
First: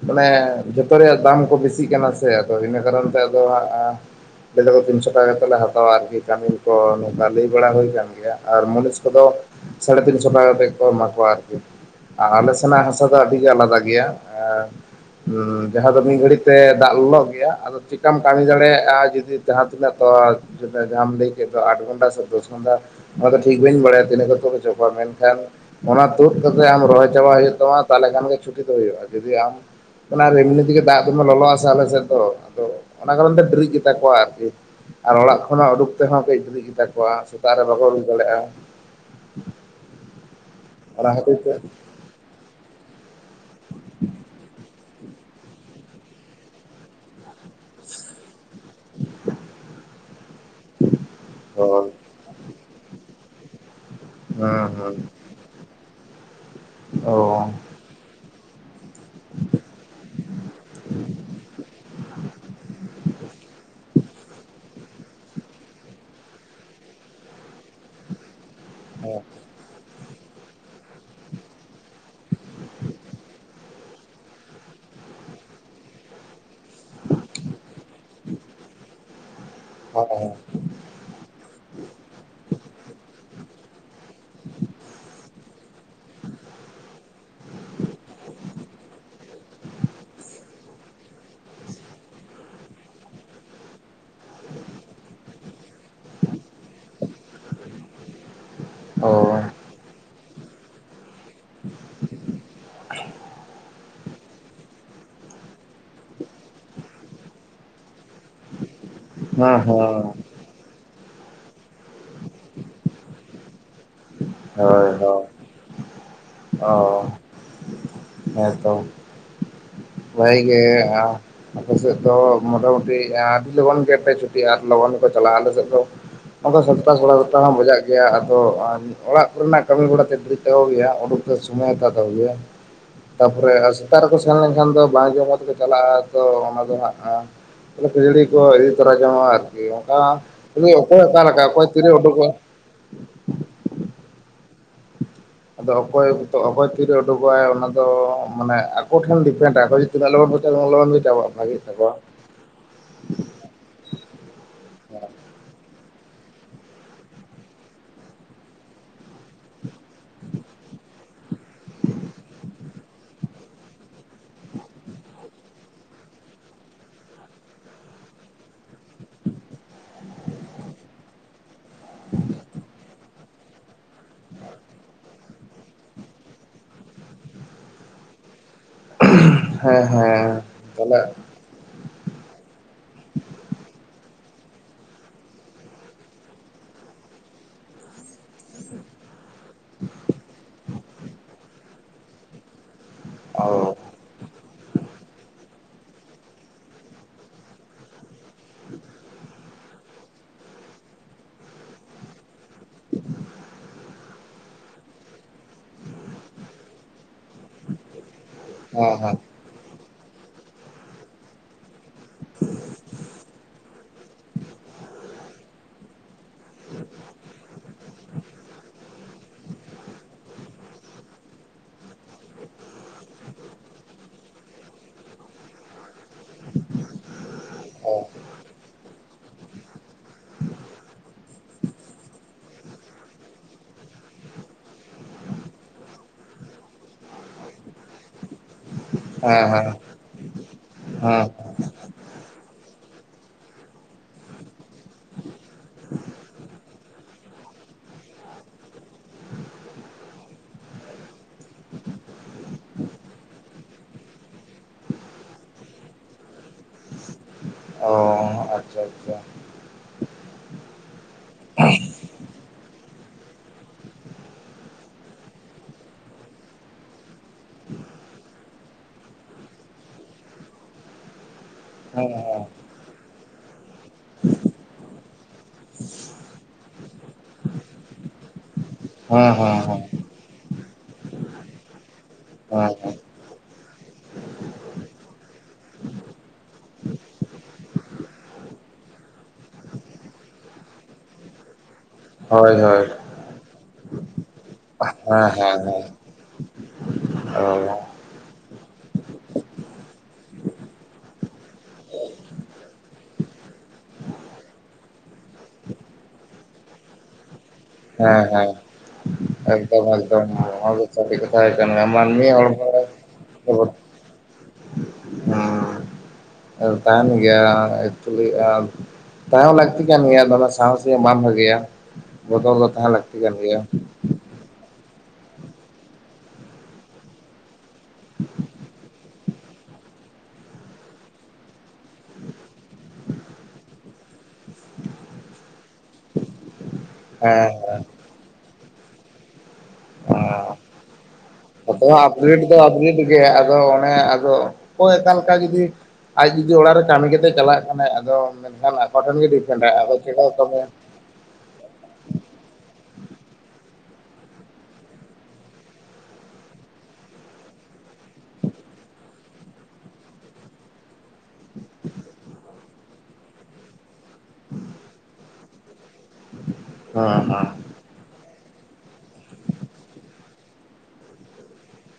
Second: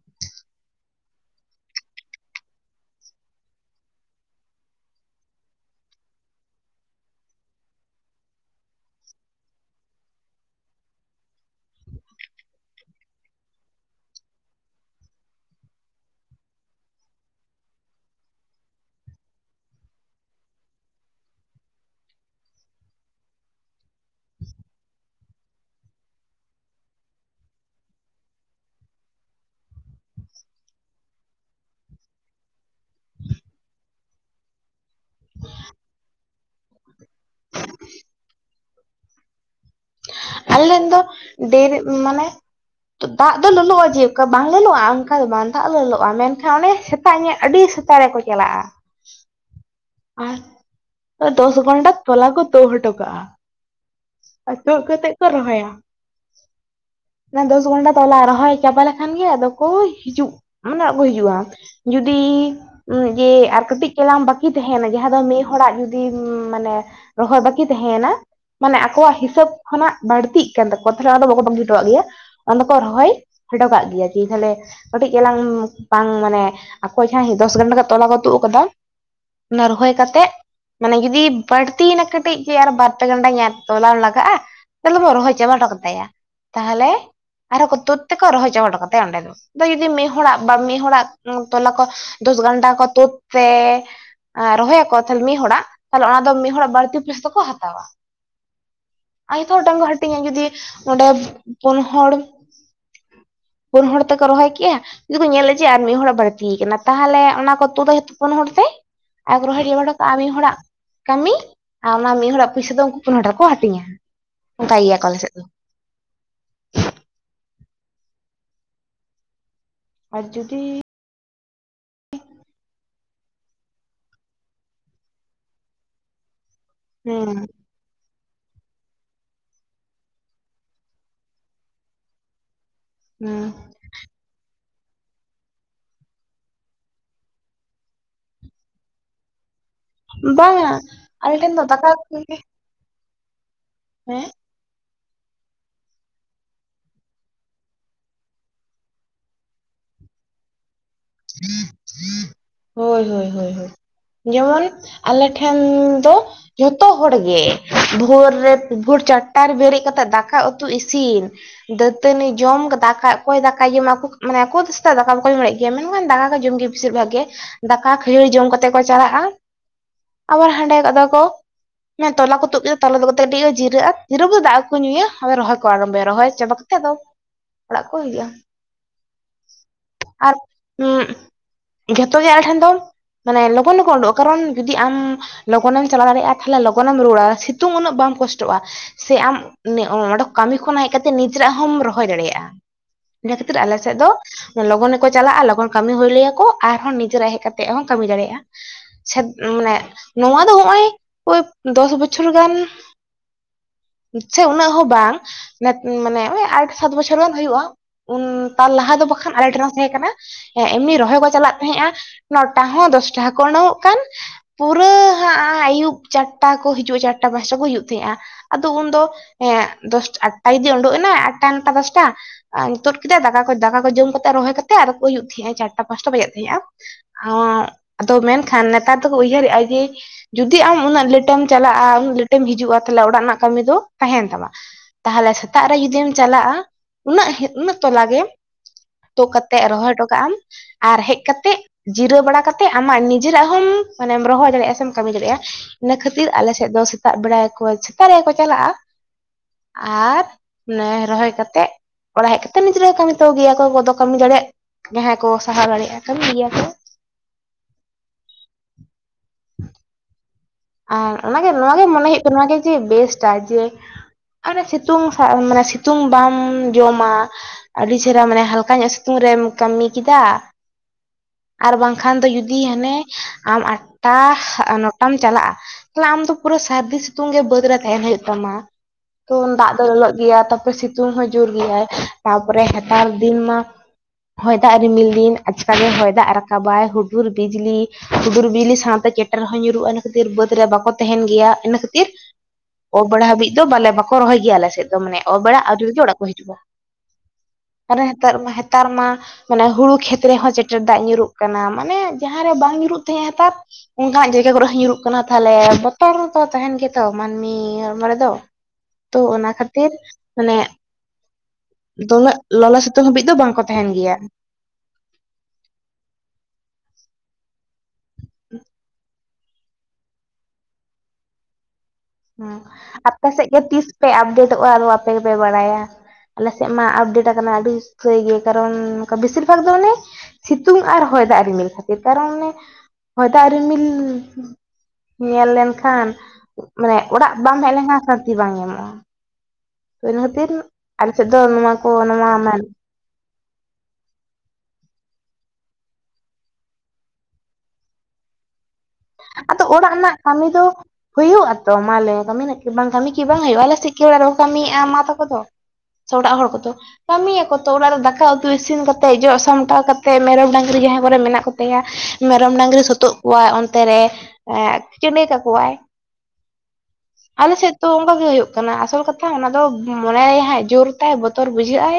A: ᱢᱟᱱᱮ ᱡᱚᱛᱚ ᱨᱮᱭᱟᱜ ᱫᱟᱢ ᱠᱚ ᱵᱮᱥᱤᱜ ᱠᱟᱱᱟ ᱥᱮ ᱟᱫᱚ ᱤᱱᱟᱹ ᱠᱟᱨᱚᱱ ᱛᱮ ᱟᱫᱚ ᱦᱟᱸᱜ ᱾ ᱟᱫᱚ ᱠᱚ ᱞᱟᱹᱭ ᱫᱟ ᱛᱤᱱᱥᱚ ᱴᱟᱠᱟ ᱠᱟᱛᱮ ᱞᱮ ᱦᱟᱛᱟᱣᱟ ᱟᱨᱠᱤ ᱠᱟᱹᱢᱤᱱ ᱠᱚ ᱱᱚᱝᱠᱟ ᱞᱟᱹᱭ ᱵᱟᱲᱟ ᱦᱩᱭ ᱠᱟᱱ ᱜᱮᱭᱟ, ᱟᱨ ᱢᱩᱱᱤᱥ ᱠᱚᱫᱚ ᱼᱼ ᱥᱟᱲᱮ ᱛᱤᱱ ᱥᱚ ᱴᱟᱠᱟ ᱠᱟᱛᱮ ᱜᱮᱠᱚ ᱮᱢᱟ ᱠᱚᱣᱟ ᱟᱨᱠᱤ᱾ ᱟᱞᱮ ᱥᱮᱱᱟᱜ ᱦᱟᱥᱟ ᱫᱚ ᱟᱹᱰᱤ ᱜᱮ ᱟᱞᱟᱫᱟ ᱜᱮᱭᱟ, ᱟᱨᱼᱼ ᱡᱟᱦᱟᱸ ᱫᱚ ᱢᱤᱫ ᱜᱷᱟᱹᱲᱤᱡ ᱛᱮ ᱫᱟᱜ ᱞᱚᱞᱚᱜ ᱜᱮᱭᱟ, ᱟᱫᱚ ᱪᱮᱠᱟᱢ ᱠᱟᱹᱢᱤ ᱫᱟᱲᱮᱭᱟᱜᱼᱟ ᱡᱩᱫᱤ ᱼᱼ ᱡᱟᱦᱟᱸ ᱛᱤᱱᱟᱹᱜ ᱛᱚᱣᱟ ᱡᱟᱦᱟᱸᱟᱢ ᱞᱟᱹᱭ ᱠᱮᱫ ᱫᱚ ᱟᱴ ᱜᱚᱱᱰᱟ ᱥᱮ ᱫᱚᱥ ᱜᱚᱱᱰᱟ ᱾ ᱱᱚᱣᱟ ᱫᱚ ᱴᱷᱤᱠ ᱵᱟᱹᱧ ᱵᱟᱲᱟᱭᱟ ᱾ ᱛᱤᱱᱟᱹᱜ ᱠᱟᱛᱮ ᱠᱚ ᱦᱚᱪᱚ ᱠᱚᱣᱟ ᱢᱮᱱᱠᱷᱟᱱᱼᱼ ᱚᱱᱟ ᱛᱩᱫ ᱠᱟᱛᱮᱜ ᱟᱢ ᱨᱚᱦᱚᱭ ᱪᱟᱵᱟ ᱦᱩᱭᱩᱜᱜ ᱛᱟᱢᱟ ᱛᱟᱦᱚᱞᱮ ᱠᱷᱟᱱ ᱜᱮ ᱪᱷᱩᱴᱤ ᱫᱚ ᱦᱩᱭᱩᱜᱼᱟ, ᱡᱩᱚᱫᱤ ᱟᱢ ᱼᱼ ᱚᱱᱟ ᱨᱮ ᱮᱤᱢᱱᱤ ᱛᱮᱜᱮ ᱫᱟᱜ ᱫᱚᱢᱮ ᱞᱚᱞᱚᱼᱟ ᱥᱮ ᱟᱞᱮᱥᱮᱫ ᱫᱚ ᱟᱫᱚ ᱚᱱᱟ ᱠᱟᱨᱚᱱ ᱛᱮ ᱰᱮᱨᱤᱡ ᱜᱮᱛᱟ ᱠᱚᱣᱟ ᱟᱨᱠᱤ ᱾ ᱟᱨ ᱚᱲᱟᱜ ᱠᱷᱚᱱᱟᱜ ᱩᱰᱩᱠ ᱛᱮᱦᱚᱸ ᱠᱟᱹᱡ ᱫᱮᱨᱤᱜ ᱜᱮᱛᱟ ᱠᱚᱣᱟ ᱥᱮᱛᱟᱜ ᱨᱮ ᱵᱟᱠᱚ ᱩᱰᱩᱠ ᱫᱟᱲᱮᱜᱼᱟ ᱾ [inaudible]
B: ᱟᱞᱮ ᱨᱮᱱ ᱫᱚ
A: ᱚᱱᱟ ᱠᱷᱟᱹᱛᱤᱨ ᱛᱮ
B: ᱰᱮᱨᱤ ᱢᱟᱱᱮ ᱾ ᱫᱟᱜ ᱫᱚ ᱞᱚᱞᱚᱜᱼᱟ ᱡᱮᱠᱟ ᱵᱟᱝ ᱞᱚᱞᱩᱜᱼᱟ, ᱚᱱᱠᱟ ᱫᱚ ᱵᱟᱝ ᱫᱟᱜ ᱞᱚᱞᱚᱜᱼᱟ, ᱢᱮᱱᱠᱷᱟᱱ ᱚᱱᱮ ᱼᱼ ᱥᱮᱛᱟᱜ ᱧᱚᱜ, ᱟᱹᱰᱤ ᱥᱮᱛᱟᱜ ᱨᱮᱠᱚ ᱪᱟᱞᱟᱜᱼᱟ ᱾ ᱟᱨ ᱫᱚᱥ
A: ᱦᱳᱭ
B: ᱜᱷᱚᱱᱴᱟ ᱾ ᱛᱚᱞᱟ ᱠᱚ ᱛᱳᱫ ᱦᱚᱴᱚ ᱠᱟᱜᱼᱟ, ᱟᱨ
A: ᱦᱩᱸ
B: ᱛᱳᱫ
A: ᱦᱩᱸ
B: ᱠᱟᱛᱮ ᱠᱚ ᱨᱚᱦᱚᱭᱟ
A: ᱚ
B: ᱾ ᱚᱱᱟ ᱫᱚᱥ ᱜᱚᱱᱰᱟ ᱾ ᱛᱚᱞᱟ ᱨᱚᱦᱚᱭ ᱪᱟᱵᱟ ᱞᱮᱠᱷᱟᱱ ᱜᱮ ᱟᱫᱚ ᱠᱚ ᱦᱤᱡᱩᱜ ᱢᱟᱱᱮ ᱠᱚ ᱦᱤᱡᱩᱜᱼᱟ, ᱡᱩᱫᱤ ᱼᱼ ᱡᱮ ᱟᱨ ᱠᱟᱹᱴᱤᱡ ᱪᱟᱞᱟᱝ ᱵᱟᱠᱤ ᱛᱟᱦᱮᱭᱮᱱᱟ ᱡᱟᱦᱟᱸ ᱫᱚ ᱢᱤᱫ ᱦᱚᱲᱟᱜ ᱡᱩᱫᱤ ᱢᱟᱱᱮ ᱼᱼ ᱨᱚᱦᱚᱭ ᱵᱟᱹᱠᱤ ᱛᱟᱦᱮᱸᱭᱮᱱᱟ, ᱢᱟᱱᱮ ᱟᱠᱚᱣᱟᱜ
A: ᱦᱮᱸ
B: ᱦᱤᱥᱟᱹᱵ ᱠᱷᱚᱱᱟᱜ ᱼᱼ ᱵᱟᱹᱲᱛᱤᱜ ᱠᱟᱱ ᱛᱟᱠᱚᱣᱟ ᱛᱟᱦᱚᱞᱮ ᱚᱱᱟ ᱫᱚ ᱵᱟᱠᱚ ᱵᱟᱜᱤ ᱦᱚᱴᱚᱣᱟᱜ ᱜᱮᱭᱟ ᱾ ᱚᱱᱟ ᱠᱚ ᱨᱚᱦᱚᱭ ᱡᱚᱴᱚ ᱠᱟᱜ ᱜᱮᱭᱟ ᱠᱤ ᱛᱟᱦᱞᱮ ᱠᱟᱹᱴᱤᱡ ᱪᱟᱞᱟᱝ ᱵᱟᱝ ᱢᱟᱱᱮ ᱾ ᱟᱠᱚ ᱡᱟᱦᱟᱸᱭ ᱫᱚᱥ ᱜᱟᱱᱰᱟ ᱠᱟᱛᱮ ᱛᱚᱞᱟ ᱠᱩ ᱛᱩᱜ ᱟᱠᱟᱫᱟ ᱚᱱᱟ ᱨᱚᱦᱚᱭ ᱠᱟᱛᱮᱜ
A: ᱦᱮᱸ
B: ᱾ ᱢᱟᱱᱮ ᱡᱩᱫᱤ ᱵᱟᱹᱲᱛᱤᱭᱮᱱᱟ ᱠᱟᱹᱴᱤᱡ ᱡᱮ ᱟᱨ ᱵᱟᱨ ᱯᱮ ᱜᱷᱟᱱᱴᱟ ᱧ ᱛᱚᱞᱟ ᱞᱟᱜᱟᱜᱼᱟ ᱾ ᱛᱟᱦᱞᱮ ᱵᱚ ᱨᱚᱦᱚᱭ ᱪᱟᱵᱟ ᱦᱚᱴᱚ ᱠᱟᱛᱟᱭᱟ ᱛᱟᱦᱚᱞᱮ ᱟᱨᱦᱚᱸ ᱠᱚ ᱛᱩᱫ ᱛᱮᱠᱚ ᱨᱚᱦᱚᱭ ᱪᱟᱵᱟ ᱦᱚᱴᱚ ᱠᱟᱛᱟᱭᱟ ᱚᱸᱰᱮ ᱫᱚ ᱾ ᱟᱫᱚ ᱡᱩᱫᱤ ᱢᱤᱫ ᱦᱚᱲᱟᱜ ᱵᱟ ᱢᱤᱫ ᱦᱚᱲᱟᱜ ᱛᱚᱞᱟ ᱠᱚ ᱫᱩᱥ ᱜᱟᱱᱰᱟ ᱠᱚ ᱛᱩᱫ ᱛᱮ ᱾ ᱨᱚᱦᱚᱭᱟ ᱠᱚ ᱛᱟᱦᱚᱞᱮ ᱢᱤᱫ ᱦᱚᱲᱟᱜ ᱛᱟᱦᱚᱞᱮ ᱚᱱᱟ ᱫᱚ ᱢᱤᱫ ᱦᱚᱲᱚᱲᱟᱜ ᱵᱟᱹᱲᱛᱤ ᱯᱚᱭᱥᱟ ᱠᱚ ᱦᱟᱛᱟᱣᱟ ᱾
A: ᱚ ᱾
B: ᱡᱚᱛᱚ ᱜᱚᱴᱟᱝ ᱠᱚ ᱦᱟᱹᱴᱤᱧᱟ ᱡᱩᱫᱤ ᱚᱸᱰᱮ ᱯᱩᱱ ᱦᱚᱲ ᱾
A: [unintelligible]
B: ᱯᱩᱱ ᱦᱚᱲ ᱛᱮᱠᱚ ᱨᱚᱦᱚᱭ ᱠᱮᱜᱼᱟ ᱾ ᱡᱩᱫᱤ ᱠᱚ ᱧᱮᱞᱟ ᱡᱮ ᱟᱨ ᱢᱤᱫ ᱦᱚᱲᱟᱜ ᱵᱟᱹᱲᱛᱤ ᱠᱟᱱᱟ ᱛᱟᱦᱚᱞᱮ ᱚᱱᱟ ᱠᱚ ᱛᱩᱫᱟ ᱡᱚᱛᱚ ᱯᱩᱱ ᱦᱚᱲᱛᱮ ᱾ ᱟᱨ ᱠᱚ
A: ᱦᱮᱸ
B: ᱨᱚᱦᱚᱭ ᱪᱟᱵᱟ ᱦᱚᱴᱚ
A: ᱦᱮᱸ
B: ᱠᱟᱜᱼᱟ ᱢᱤᱫ ᱦᱚᱲᱟᱜ ᱾ ᱠᱟᱹᱢᱤ ᱟᱨ ᱚᱱᱟ ᱢᱤᱫ ᱦᱚᱲᱟᱜ ᱯᱚᱭᱥᱟ ᱫᱚ ᱩᱱᱠᱩ ᱯᱩᱱ ᱦᱚᱲ ᱴᱷᱮᱱ ᱠᱚ ᱦᱟᱹᱴᱤᱧᱟ ᱾
A: ᱦᱳᱭ ᱦᱳᱭ ᱾ ᱚ ᱦᱮᱸᱛᱚ᱾
B: ᱟᱨ
A: ᱵᱷᱟᱹᱜᱤ
B: ᱡᱩᱫᱤ
A: ᱜᱮ ᱟᱢ ᱟᱯᱮ ᱥᱮᱜ ᱫᱚ ᱢᱚᱴᱟᱢᱩᱴᱤ ᱟᱹᱰᱤ ᱞᱚᱜᱚᱱ ᱜᱮᱯᱮ ᱪᱷᱩᱴᱤᱼᱟ ᱟᱨ ᱞᱚᱜᱚᱱ ᱜᱮᱠᱚ ᱪᱟᱞᱟᱜᱼᱟ ᱟᱞᱮ ᱥᱮᱫ ᱫᱚ? ᱚᱱᱟᱫᱚ ᱥᱟᱛᱴᱟ ᱥᱟᱲᱮ ᱥᱟᱛᱴᱟ
B: ᱦᱩᱸ
A: ᱜᱟᱱ ᱵᱟᱡᱟᱜ ᱜᱮᱭᱟ ᱟᱫᱚᱼᱼ ᱚᱲᱟᱜ ᱠᱚᱨᱮᱱᱟᱜ ᱠᱟᱢᱤ ᱵᱟᱲᱟᱛᱮ ᱰᱮᱨᱤᱜ ᱛᱟᱠᱚ ᱜᱮᱭᱟ ᱩᱰᱩᱠᱛᱮ ᱥᱚᱢᱚᱭ ᱦᱟᱛᱟ ᱛᱟᱠᱚ ᱜᱮᱭᱟ᱾ ᱛᱟᱯᱚᱨᱮ
B: ᱦᱩᱸ
A: ᱥᱮᱛᱟᱜ ᱨᱮᱠᱚ ᱥᱮᱱ ᱞᱮᱱᱠᱷᱟᱱ ᱫᱚ ᱵᱟᱝ ᱡᱚᱢ ᱟᱛᱮᱠᱚ ᱪᱟᱞᱟᱜᱼᱟ ᱛᱚ ᱚᱱᱟ ᱫᱚ ᱦᱟᱸᱜ᱾ ᱠᱷᱟᱹᱡᱟᱹᱲᱤ ᱠᱚ ᱤᱫᱤ ᱛᱚᱨᱟ ᱡᱚᱸᱝᱜᱚᱜᱼᱟ ᱟᱨᱠᱤ ᱚᱱᱠᱟ
B: ᱵᱟᱝᱟ
A: ᱚᱠᱚᱭ
B: ᱟᱞᱮ
A: ᱚᱠᱟᱞᱮᱠᱟ
B: ᱴᱷᱮᱱ ᱫᱚ
A: ᱚᱠᱚᱭ
B: ᱫᱟᱠᱟ
A: ᱛᱤᱨᱮ
B: ᱩᱛᱩ
A: ᱩᱰᱩᱠᱚᱜᱼᱟ᱾
B: ᱜᱮ ᱦᱮᱸ?
A: ᱟᱫᱚ ᱚᱠᱚᱭ ᱚᱠᱚᱭ ᱛᱤᱨᱮ ᱩᱰᱩᱠᱚᱜᱟᱭ ᱚᱱᱟ ᱫᱚ ᱢᱟᱱᱮ ᱟᱠᱚ ᱴᱷᱮᱱ ᱰᱤᱯᱮᱱᱰᱼᱟ ᱟᱠᱚ ᱡᱩ ᱛᱤᱱᱟᱹᱜ ᱞᱚᱜᱚᱱ ᱠᱚ ᱪᱟᱞᱟᱜᱼᱟ ᱩᱱᱟᱹᱜ ᱞᱚᱜᱚᱱ ᱜᱮ ᱪᱟᱵᱟᱜᱼᱟ ᱵᱷᱟᱜᱤᱜ ᱛᱟᱠᱚᱣᱟ᱾
B: ᱦᱳᱭ ᱦᱳᱭ ᱡᱮᱢᱚᱱ ᱟᱞᱮ ᱴᱷᱮᱱ ᱫᱚᱼᱼ ᱡᱷᱚᱛᱚ ᱦᱚᱲᱜᱮ ᱵᱷᱳᱨ ᱨᱮ ᱵᱷᱳᱨ ᱪᱟᱴᱴᱟ ᱨᱮ ᱵᱮᱨᱮᱜ ᱠᱟᱛᱮᱜ ᱫᱟᱠᱟ ᱩᱛᱩ ᱤᱥᱤᱱ ᱫᱟᱹᱛᱟᱹᱱᱤ ᱡᱚᱢ ᱫᱟᱠᱟ ᱚᱠᱚᱭ ᱫᱟᱠᱟᱭ ᱡᱚᱢᱟ ᱚᱠᱚ ᱢᱟᱱᱮ ᱚᱠᱚᱭ ᱫᱚ ᱥᱮᱛᱟᱜ ᱫᱟᱠᱟ ᱵᱟᱠᱚ ᱡᱚᱢ ᱫᱟᱲᱮᱜ ᱜᱮᱭᱟ ᱢᱮᱼᱼ ᱫᱟᱠᱟ ᱠᱚ ᱡᱚᱢ ᱜᱮᱭᱟ ᱵᱮᱥᱤᱨ ᱵᱷᱟᱜᱽ ᱜᱮ ᱫᱟᱠᱟ ᱠᱷᱟᱹᱡᱟᱹᱲᱤ ᱡᱚᱢ ᱠᱟᱛᱮ ᱠᱚ ᱪᱟᱞᱟᱜᱼᱟ᱾ ᱟᱵᱟᱨ ᱦᱟᱸᱰᱮ ᱠᱟᱫᱟ ᱠᱚ ᱛᱚᱞᱟ ᱠᱚ ᱛᱩᱫ ᱠᱮᱫᱟ ᱛᱚᱞᱟ ᱫᱚᱼᱼ ᱠᱟᱹᱴᱤᱡ ᱠᱚ ᱡᱤᱨᱟᱹᱜᱼᱟ ᱡᱤᱨᱟᱹ ᱵᱚᱞᱛᱮ ᱫᱟᱜ ᱠᱚᱠᱚ ᱧᱩᱭᱟ ᱟᱫᱚ ᱨᱚᱦᱚᱭ ᱠᱚ ᱟᱨᱚᱢᱵᱚᱭᱟ ᱨᱚᱦᱚᱭ ᱪᱟᱵᱟ ᱠᱟᱛᱮᱜ ᱟᱫᱚᱼᱼ ᱚᱲᱟᱜ ᱠᱚ ᱦᱤᱡᱩᱜᱼᱟ᱾
A: ᱦᱮᱸ
B: ᱟᱨ
A: ᱦᱮᱸ᱾ ᱛᱟᱦᱚᱞᱮ
B: ᱩᱸ ᱡᱷᱚᱛᱚ ᱜᱮ ᱟᱞᱮ ᱴᱷᱮᱱ ᱫᱚ ᱢᱟᱱᱮ ᱞᱚᱜᱚᱱ ᱞᱚᱜᱚᱱ ᱩᱰᱩᱠᱚᱜᱼᱟ ᱠᱟᱨᱚᱱ ᱡᱩᱫᱤ ᱟᱢᱼᱼ ᱞᱚᱜᱚᱱᱮᱢ ᱪᱟᱞᱟ ᱫᱟᱲᱮᱜᱼᱟ ᱛᱟᱦᱞᱮ ᱞᱚᱜᱚᱱᱮᱢ ᱨᱩᱣᱟᱹᱲᱟ ᱥᱤᱛᱩᱝ ᱩᱱᱟᱹᱜ ᱵᱟᱢ ᱠᱚᱥᱴᱚᱜᱼᱟ ᱥᱮ ᱟᱢᱼᱼ ᱚᱸᱰᱮ ᱠᱟᱹᱢᱤ ᱠᱷᱚᱱ ᱦᱮᱡ ᱠᱟᱛᱮᱜ ᱱᱤᱡᱮᱨᱟᱜ ᱦᱚᱢ ᱨᱚᱦᱚᱭ ᱫᱟᱲᱮᱜᱼᱟ᱾ ᱤᱱᱟᱹ ᱠᱷᱟᱹᱛᱤᱨ ᱟᱞᱮ
A: ᱚ
B: ᱥᱮᱫ ᱫᱚ ᱞᱚᱜᱚᱱ ᱜᱮᱠᱚ ᱪᱟᱞᱟᱜᱼᱟ ᱞᱚᱜᱚᱱᱼᱼ ᱠᱟᱢᱤ ᱦᱩᱭ ᱞᱮᱜᱮ ᱠᱚ ᱟᱨᱦᱚᱸ ᱱᱤᱡᱮᱨᱟᱜ ᱦᱮᱡ ᱠᱟᱛᱮ ᱦᱚᱸ ᱠᱟᱹᱢᱤ ᱫᱟᱲᱮᱜᱼᱟ᱾ ᱥᱮᱼᱼ ᱢᱟᱱᱮ ᱱᱚᱣᱟ ᱫᱚ ᱦᱚᱸᱜᱚᱭ ᱳᱭ ᱫᱚᱥ ᱵᱚᱪᱷᱚᱨ ᱜᱟᱱᱼᱼ ᱥᱮ ᱩᱱᱟᱹᱜ ᱦᱚᱸ ᱵᱟᱝ ᱢᱟᱱᱮ ᱳᱭ ᱟᱴ ᱥᱟᱛ ᱵᱚᱪᱷᱚᱨ ᱜᱟᱱ ᱦᱩᱭᱩᱜᱼᱟ ᱩᱱ ᱛᱟᱨ ᱞᱟᱦᱟ
A: ᱦᱮᱸ
B: ᱫᱚ
A: ᱦᱮᱸ
B: ᱵᱟᱠᱷᱟᱱ ᱟᱞᱮ ᱴᱷᱮᱱ ᱦᱚᱸ ᱛᱟᱦᱮ ᱠᱟᱱᱟ ᱮᱢᱱᱤ ᱨᱚᱦᱚᱭ ᱠᱚ ᱪᱟᱞᱟᱜ ᱛᱟᱦᱮᱸᱜᱼᱟᱼᱼ ᱱᱚᱴᱟ ᱦᱚᱸ ᱫᱚᱥᱴᱟ ᱦᱚᱸᱠᱚ ᱚᱸᱰᱜᱚᱜ ᱠᱟᱱ ᱯᱩᱨᱟᱹ ᱦᱟᱸᱜ ᱟᱭᱩᱵ ᱪᱟᱴᱴᱟ ᱠᱚ ᱦᱤᱡᱜᱼᱟ ᱪᱟᱴᱴᱟ ᱯᱟᱸᱪᱴᱟ ᱠᱚ ᱦᱤᱡᱩᱜ ᱛᱟᱸᱦᱮᱜᱼᱟ ᱟᱫᱚ ᱩᱱᱫᱚ ᱮᱸ ᱫᱚᱥ ᱟᱴᱴᱟ ᱡᱫᱤ ᱩᱰᱩᱠ ᱮᱱᱟᱭ ᱟᱴᱴᱟ ᱱᱚᱸᱴᱟ, ᱫᱚᱥᱴᱟ, ᱛᱩᱫ ᱠᱮᱫᱟᱭ ᱫᱟᱠᱟ ᱠᱚ ᱫᱟᱠᱟ ᱠᱚ ᱡᱚᱢ ᱠᱟᱛᱮᱜ ᱨᱚᱦᱚᱭ ᱠᱟᱛᱮ ᱟᱨ ᱠᱚ ᱟᱹᱭᱩᱵ ᱛᱟᱦᱮᱸᱜᱼᱟ ᱪᱟᱨᱴᱟ ᱯᱟᱸᱪᱴᱟ ᱵᱟᱡᱟᱜ ᱛᱟᱦᱮᱸᱜᱼᱟ ᱟᱫᱚ ᱢᱮᱱᱠᱷᱟᱱ ᱱᱮᱛᱟᱨ ᱫᱚᱠᱚ ᱩᱭᱦᱟᱹᱨᱮᱜᱼᱟ ᱡᱮᱼᱼ ᱡᱩᱫᱤ ᱟᱢ ᱩᱱᱟᱹᱜ ᱞᱮᱴᱮᱢ ᱪᱟᱞᱟᱜᱼᱟ ᱩᱱᱟᱹᱜ ᱞᱮᱴᱮᱢ ᱦᱤᱡᱩᱜᱼᱟ ᱛᱟᱦᱚᱞᱮ ᱚᱲᱟᱜ ᱨᱮᱱᱟᱜ ᱠᱟᱹᱢᱤ ᱫᱚ ᱛᱟᱦᱮᱱ ᱛᱟᱢᱟ᱾ ᱛᱟᱦᱚᱞᱮ ᱥᱮᱛᱟᱜ ᱨᱮ ᱡᱩᱫᱤᱢ ᱪᱟᱞᱟᱜᱼᱟ ᱩᱱᱟᱹᱜ ᱦᱤ ᱩᱱᱟᱹᱜ ᱛᱚᱞᱟ ᱜᱮᱼᱼ ᱛᱳᱜ
A: ᱦᱮᱸ
B: ᱠᱟᱛᱮ ᱨᱚᱦᱚᱭ ᱴᱚᱠᱟᱜ ᱟᱢ ᱟᱨ
A: ᱦᱮᱸ
B: ᱦᱮᱡ
A: ᱦᱮᱸ
B: ᱠᱟᱼᱼ ᱛᱮᱜ ᱡᱤᱨᱟᱹᱣ ᱵᱟᱲᱟ ᱠᱟᱛᱮᱜ ᱟᱢᱟᱜ ᱱᱤᱡᱮᱨᱟᱜ ᱦᱚᱸᱢ ᱢᱟᱱᱮᱢ ᱨᱚᱦᱚᱭ ᱫᱟᱲᱮᱜᱼᱟ ᱥᱮᱢᱼᱼ ᱠᱟᱹᱢᱤ ᱫᱟᱲᱮᱜᱼᱟ ᱤᱱᱟᱹ ᱠᱷᱟᱹᱛᱤᱨ ᱟᱞᱮ ᱥᱮᱫ ᱫᱚ ᱥᱮᱛᱟᱜ ᱵᱮᱲᱟ ᱜᱮᱠᱚ ᱥᱮᱛᱟᱜ ᱨᱮᱜᱮ ᱠᱚ ᱪᱟᱞᱟᱜᱼᱟ᱾ ᱟᱨ ᱚᱱᱮ ᱨᱚᱦᱚᱭ ᱠᱟᱛᱮᱜ, ᱚᱲᱟᱜ ᱦᱮᱡ ᱠᱟᱛᱮᱜ ᱱᱤᱡᱨᱮᱨᱟᱜ ᱠᱟᱹᱢᱤ ᱛᱟᱠᱚ ᱜᱮᱭᱟ ᱠᱚ ᱚᱠᱚᱭ ᱠᱚᱣᱟᱜ ᱫᱚ ᱠᱟᱹᱢᱤ ᱫᱟᱲᱮ ᱭᱟᱜ ᱡᱟᱸᱦᱟᱭ ᱠᱚ ᱥᱟᱦᱟᱣ ᱫᱟᱲᱮᱜᱼᱟ ᱠᱟᱹᱢᱤ ᱜᱮᱭᱟ ᱠᱚ᱾
A: ᱚ ᱟᱪᱪᱷᱟ ᱟᱪᱪᱷᱟ᱾
B: ᱟᱨ ᱚᱱᱟᱜᱮ ᱱᱚᱣᱟᱜᱮ ᱢᱚᱱᱮ ᱦᱩᱭᱩᱜ ᱠᱟᱱᱟ ᱱᱚᱣᱟᱜᱮ ᱡᱮ ᱵᱮᱥᱴᱟ ᱡᱮᱼᱼ ᱢᱟᱱᱮ ᱥᱤᱛᱩᱝ ᱥᱟ ᱢᱟᱱᱮ ᱥᱤᱛᱩᱝ ᱵᱟᱢ ᱡᱚᱢᱟ᱾ ᱟᱰᱤ ᱪᱮᱦᱨᱟ ᱢᱟᱱᱮ ᱦᱟᱞᱠᱟ ᱧᱚᱜ ᱥᱤᱸᱛᱩᱝ ᱨᱮᱢ ᱠᱟᱢᱤ ᱠᱮᱫᱟ ᱟᱨ
A: ᱦᱮᱸ
B: ᱵᱟᱝᱠᱷᱟᱱ ᱫᱚ
A: ᱦᱮᱸ
B: ᱡᱩᱫᱤ ᱦᱟᱱᱮ ᱟᱢ ᱟᱴᱴᱟ ᱱᱚᱴᱟᱢ ᱪᱟᱞᱟᱜᱼᱟ ᱛᱟᱦᱞᱮ ᱟᱢ ᱫᱚ ᱯᱩᱨᱟᱹ ᱥᱟᱨᱫᱤ ᱥᱤᱛᱩᱝ ᱜᱮ ᱵᱟᱹᱫᱽ ᱨᱮ ᱛᱟᱦᱮᱱ ᱦᱩᱭᱩᱜ ᱛᱟᱢᱟ
A: ᱦᱮᱸ
B: ᱛᱚ
A: ᱦᱮᱸ
B: ᱫᱟᱜ ᱫᱚ
A: ᱦᱮᱸ
B: ᱞᱚᱞᱚᱜ ᱜᱮᱭᱟ ᱛᱟᱯᱚᱨ ᱥᱤᱸᱛᱩᱝ ᱦᱚᱸᱭ ᱡᱳᱨ ᱜᱮᱭᱟᱭ ᱛᱟᱯᱚᱨᱮ
A: ᱦᱮᱸ
B: ᱱᱮᱛᱟᱨ ᱫᱤᱱ ᱢᱟᱼᱼ ᱦᱚᱭ ᱫᱟᱜ ᱨᱤᱢᱤᱞ ᱫᱤᱱ ᱟᱪᱠᱟᱜᱮ ᱦᱚᱭ ᱫᱟᱜ ᱨᱟᱠᱟᱵᱟᱭ ᱦᱩᱰᱩᱨ ᱵᱤᱡᱽᱞᱤ ᱦᱩᱰᱩᱨ ᱵᱤᱡᱽᱞᱤ ᱥᱟᱶᱛᱮ ᱪᱮᱴᱮᱨ ᱦᱚᱸ ᱧᱩᱨᱩᱜᱼᱟ ᱤᱱᱟᱹ ᱠᱷᱟᱹᱛᱤᱨ ᱵᱟᱹᱫᱽ ᱨᱮ ᱵᱟᱠᱚ ᱛᱟᱦᱮᱱ ᱜᱮᱭᱟ ᱤᱱᱟᱹ ᱠᱷᱟᱹᱛᱤᱨᱼᱼ
A: ᱦᱳᱭ ᱦᱳᱭ,
B: ᱚ ᱵᱮᱲᱟ ᱦᱟᱹᱵᱤᱡ ᱫᱚ ᱵᱟᱞᱮ ᱵᱟᱠᱚ ᱨᱚᱦᱚᱭ ᱜᱮᱭᱟ ᱟᱞᱮ ᱥᱮᱫ ᱫᱚ ᱢᱟᱱᱮ
A: ᱦᱮᱸ
B: ᱚ
A: ᱦᱮᱸ
B: ᱵᱮᱲᱟ ᱟᱣᱨᱤ
A: ᱦᱮᱸ
B: ᱨᱮᱜᱮ ᱚᱲᱟᱜ ᱠᱚ ᱦᱤᱡᱩᱜᱼᱟ।
A: [unintelligible]
B: ᱚᱱᱮ ᱦᱮᱛᱟᱨ ᱢᱟ ᱦᱮᱛᱟᱨ ᱢᱟ ᱢᱟᱱᱮ ᱦᱩᱲᱩ ᱠᱷᱮᱛᱨᱮᱦᱚᱸ ᱪᱮᱴᱮᱨ ᱫᱟᱜ ᱧᱩᱨᱩᱜ ᱠᱟᱱᱟ, ᱢᱟᱱᱮ ᱡᱟᱸᱦᱟ ᱨᱮ ᱵᱟᱝ ᱧᱩᱨᱩᱜ ᱛᱟᱦᱮᱸᱜ ᱱᱮᱛᱟᱨ ᱚᱱᱠᱟᱱᱟᱜ ᱡᱟᱭᱜᱟ ᱠᱚᱨᱮᱜ ᱦᱚᱸ ᱧᱩᱨᱩᱜ ᱠᱟᱱᱟ, ᱛᱟᱦᱞᱮ ᱵᱚᱛᱚᱨ ᱛᱚ ᱛᱟᱦᱮᱱ ᱜᱮᱛᱚ ᱢᱟᱹᱱᱢᱤ ᱦᱚᱲᱢᱚ
A: ᱦᱮᱸ
B: ᱨᱮᱫᱚ।
A: ᱦᱮᱸ
B: ᱛᱚ ᱚᱱᱟ
A: ᱮᱠᱫᱚᱢ
B: ᱠᱷᱟᱹᱛᱤᱨ
A: ᱮᱠᱫᱚᱢ
B: ᱢᱟᱱᱮ
A: ᱱᱚᱣᱟ ᱫᱚ ᱥᱟᱹᱨᱤ ᱠᱟᱛᱷᱟ ᱜᱮ ᱠᱟᱱ ᱜᱮᱭᱟ ᱢᱟᱹᱱᱢᱤ
B: ᱫᱩᱱᱟᱜ
A: ᱦᱚᱲᱢᱚ
B: ᱞᱚᱞᱚ ᱥᱤ ᱥᱤᱛᱩᱝ ᱦᱟᱹᱵᱤᱡ ᱫᱚ ᱵᱟᱝᱠᱚ ᱛᱟᱦᱮᱱ ᱜᱮᱭᱟ।
A: ᱛᱟᱸᱦᱮᱱ ᱜᱮᱭᱟ [unintelligible] ᱛᱟᱸᱦᱮ ᱦᱚᱸ ᱞᱟᱹᱠᱛᱤ ᱠᱟᱱ ᱜᱮᱭᱟ ᱫᱚᱢᱮ ᱥᱟᱦᱚᱥᱤᱭᱟᱹ ᱵᱟᱝ ᱵᱷᱟᱹᱜᱤᱭᱟ।
B: ᱦᱮᱸ ᱟᱯᱮ ᱥᱮᱫ ᱜᱮ ᱛᱤᱥ ᱯᱮ ᱟᱯᱰᱮᱴᱚᱜᱼᱟ, ᱟᱫᱚ ᱟᱯᱮ ᱜᱮᱯᱮ ᱵᱟᱲᱟᱭᱟ। ᱟᱞᱮ ᱥᱮᱫ ᱢᱟ ᱟᱯᱰᱮᱴ ᱟᱠᱟᱱᱟ ᱟᱹᱰᱤ ᱩᱥᱛᱟᱹᱭ ᱜᱮ ᱠᱟᱨᱚᱱ ᱱᱚᱝᱠᱟ ᱵᱮᱥᱤᱨ ᱵᱷᱟᱜᱽ ᱫᱚ ᱚᱱᱮ ᱥᱤᱛᱩᱝ ᱟᱨ ᱦᱚᱭ ᱫᱟᱜ ᱨᱤᱢᱤᱞ ᱠᱷᱟᱹᱛᱤᱨ ᱠᱟᱨᱚᱱ ᱢᱟᱱᱮ ᱦᱚᱭ ᱫᱟᱜ ᱨᱤᱢᱤᱞ ᱧᱮᱞ ᱞᱮᱱ ᱠᱷᱟᱱ ᱢᱟᱱᱮ ᱚᱲᱟᱜ
A: ᱦᱮᱸ
B: ᱵᱟᱢ ᱦᱮᱡ ᱞᱮᱱᱠᱷᱟᱱ ᱥᱟᱱᱛᱤ ᱵᱟᱝ ᱧᱟᱢᱚᱜᱼᱟ। ᱤᱱᱟᱹ ᱠᱷᱟᱹᱛᱤᱨ ᱟᱞᱮ ᱥᱮᱫ ᱫᱚ ᱱᱚᱣᱟ
A: ᱟᱫᱚ
B: ᱠᱚ ᱱᱚᱣᱟ
A: ᱟᱯᱰᱮᱴ ᱫᱚ
B: ᱢᱮᱱ
A: ᱟᱯᱰᱮᱴ ᱜᱮ ᱟᱫᱚ ᱚᱱᱮ ᱟᱫᱚ ᱚᱠᱚᱭ ᱚᱠᱟ ᱞᱮᱠᱟ ᱡᱩᱫᱤ ᱟᱡ ᱡᱩᱫᱤ ᱚᱲᱟᱜ ᱨᱮ ᱠᱟᱹᱢᱤ ᱠᱟᱛᱮᱫ ᱪᱟᱞᱟᱜ ᱠᱟᱱᱟᱭ ᱟᱫᱚ ᱢᱮᱱᱠᱷᱟᱱ ᱟᱠᱚ ᱴᱷᱮᱱ ᱜᱮ ᱰᱤᱯᱮᱱᱰᱟᱭ
B: ᱚᱲᱟᱜ
A: ᱟᱫᱚ
B: ᱨᱮᱱᱟᱜ
A: ᱪᱮᱫᱟᱜ
B: ᱠᱟᱹᱢᱤ
A: ᱛᱚᱵᱮ
B: ᱫᱚ ᱦᱩᱭᱩᱜ ᱟᱛᱚ ᱢᱟ ᱞᱟᱹᱭ ᱢᱮ ᱠᱟᱹᱢᱤ ᱠᱤ ᱵᱟᱝ ᱠᱟᱹᱢᱤ ᱠᱤ ᱵᱟᱝ ᱦᱩᱭᱩᱜᱼᱟ ᱟᱞᱮ ᱥᱮᱫ ᱠᱤ ᱚᱲᱟᱜ ᱨᱮᱠᱚ ᱠᱟᱹᱢᱮᱫᱟ ᱢᱟ ᱛᱟᱠᱚ ᱫᱚ। ᱥᱮ ᱚᱲᱟᱜ ᱦᱚᱲ ᱠᱚᱫᱚ, ᱠᱟᱹᱢᱤᱭᱟ ᱟᱠᱚ ᱛᱚ ᱚᱲᱟᱜ ᱨᱮ ᱫᱟᱠᱟ ᱩᱛᱩ ᱤᱥᱤᱱ ᱠᱟᱛᱮᱫ, ᱡᱚᱜ ᱥᱟᱢᱴᱟᱣ ᱠᱟᱛᱮᱫ, ᱢᱮᱨᱚᱢ ᱰᱟᱹᱟᱝᱨᱤ ᱡᱟᱦᱟᱸᱭ ᱠᱚᱨᱮᱱ ᱢᱮᱱᱟᱜ ᱠᱚ ᱛᱮᱭᱟ ᱢᱮᱨᱚᱢ ᱰᱟᱝᱨᱤ ᱥᱩᱛᱩᱜ ᱠᱚᱣᱟᱭ ᱚᱱᱛᱮ ᱨᱮ ᱪᱤᱰᱤ ᱠᱟᱠᱚᱣᱟᱭ।
A: ᱦᱩᱸ।
B: ᱟᱞᱮ ᱥᱮᱫ ᱛᱚ ᱚᱱᱠᱟ ᱜᱮ ᱦᱩᱭᱩᱜ ᱠᱟᱱᱟ, ᱟᱥᱚᱞ ᱠᱟᱛᱷᱟ ᱚᱱᱟ ᱫᱚ ᱢᱚᱱᱮᱨᱮ ᱡᱟᱦᱟᱭ ᱡᱳᱨ ᱛᱟᱭ ᱵᱚᱛᱚᱨ ᱵᱩᱡᱷᱟᱹᱜ ᱟᱭ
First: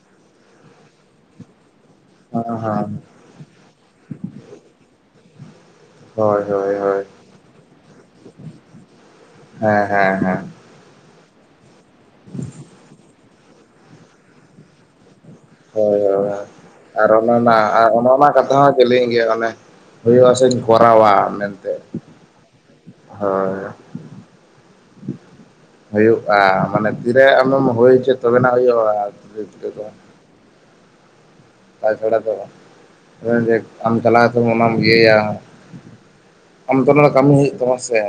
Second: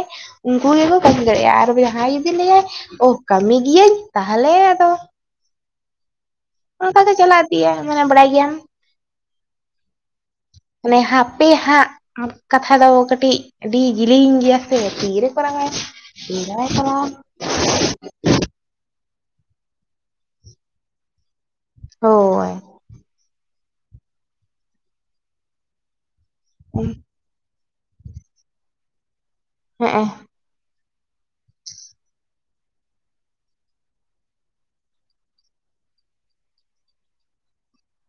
B: ᱩᱱᱠᱩ ᱜᱮᱠᱚ ᱠᱟᱹᱢᱤ ᱫᱟᱲᱮᱭᱟᱜᱼᱟ, ᱟᱨ ᱡᱟᱦᱟᱸᱭ ᱡᱩᱫᱤ
A: ᱦᱮᱸ ᱦᱮᱸ
B: ᱞᱟᱹᱭᱟᱭ
A: ᱦᱮᱸ
B: ᱚ ᱠᱟᱹᱢᱤ ᱜᱤᱭᱟᱹᱧ ᱛᱟᱦᱚᱞᱮ ᱟᱫᱚ
A: ᱦᱳᱭ ᱦᱳᱭ।
B: ᱚᱱᱠᱟ
A: ᱦᱳᱭ
B: ᱜᱮ ᱪᱟᱞᱟᱣ ᱤᱫᱤ-ᱟ ᱢᱟᱱᱮ ᱵᱟᱲᱟᱭ ᱜᱮᱭᱟᱢ।
A: ᱦᱮᱸ ᱦᱮᱸ ᱦᱮᱸ।
B: ᱚᱱᱮ ᱦᱟᱯᱮ ᱦᱟᱸᱜ ᱠᱟᱛᱷᱟ ᱫᱚ ᱠᱟᱹᱴᱤᱡ ᱟᱹᱰᱤ ᱡᱤᱞᱤᱧ ᱜᱮᱭᱟ ᱥᱮ ᱛᱤᱨᱮ ᱠᱚᱨᱟᱣᱟᱭ?
A: ᱦᱳᱭ ᱦᱳᱭ
B: ᱛᱤᱨᱮ ᱵᱟᱭ ᱠᱚᱨᱟᱣᱟ
A: ᱟᱨ ᱚᱱᱟ ᱢᱟ ᱚᱱᱟ ᱚᱱᱟ ᱠᱟᱛᱷᱟ ᱦᱚᱸ ᱪᱮᱞᱤᱧ ᱜᱮᱭᱟ ᱚᱱᱮ ᱦᱩᱭᱩᱜᱼᱟ ᱥᱮᱧ ᱠᱚᱨᱟᱣ-ᱟ ᱢᱮᱱᱛᱮ।
B: ᱦᱳᱭ।
A: ᱦᱳᱭ। ᱦᱩᱭᱩᱜᱼᱟ ᱢᱟᱱᱮ ᱛᱤᱨᱮ ᱟᱢᱮᱢ ᱦᱩᱭ ᱦᱚᱪᱚᱭᱟ ᱛᱚᱵᱮᱱᱟᱜ ᱦᱩᱭᱩᱜᱼᱟ।
B: ᱦᱮᱸᱜ ᱮ।
A: ᱛᱟ ᱪᱷᱟᱲᱟ ᱫᱚ ᱵᱟ ᱟᱢ ᱪᱟᱞᱟᱣ ᱠᱟᱛᱮ ᱚᱱᱟᱢ ᱤᱭᱟᱹᱭᱟ। ᱟᱢᱫᱚ ᱚᱱᱟ ᱫᱚ ᱠᱟᱹᱢᱤ ᱦᱩᱭᱩᱜ ᱛᱟᱢᱟ ᱥᱮ?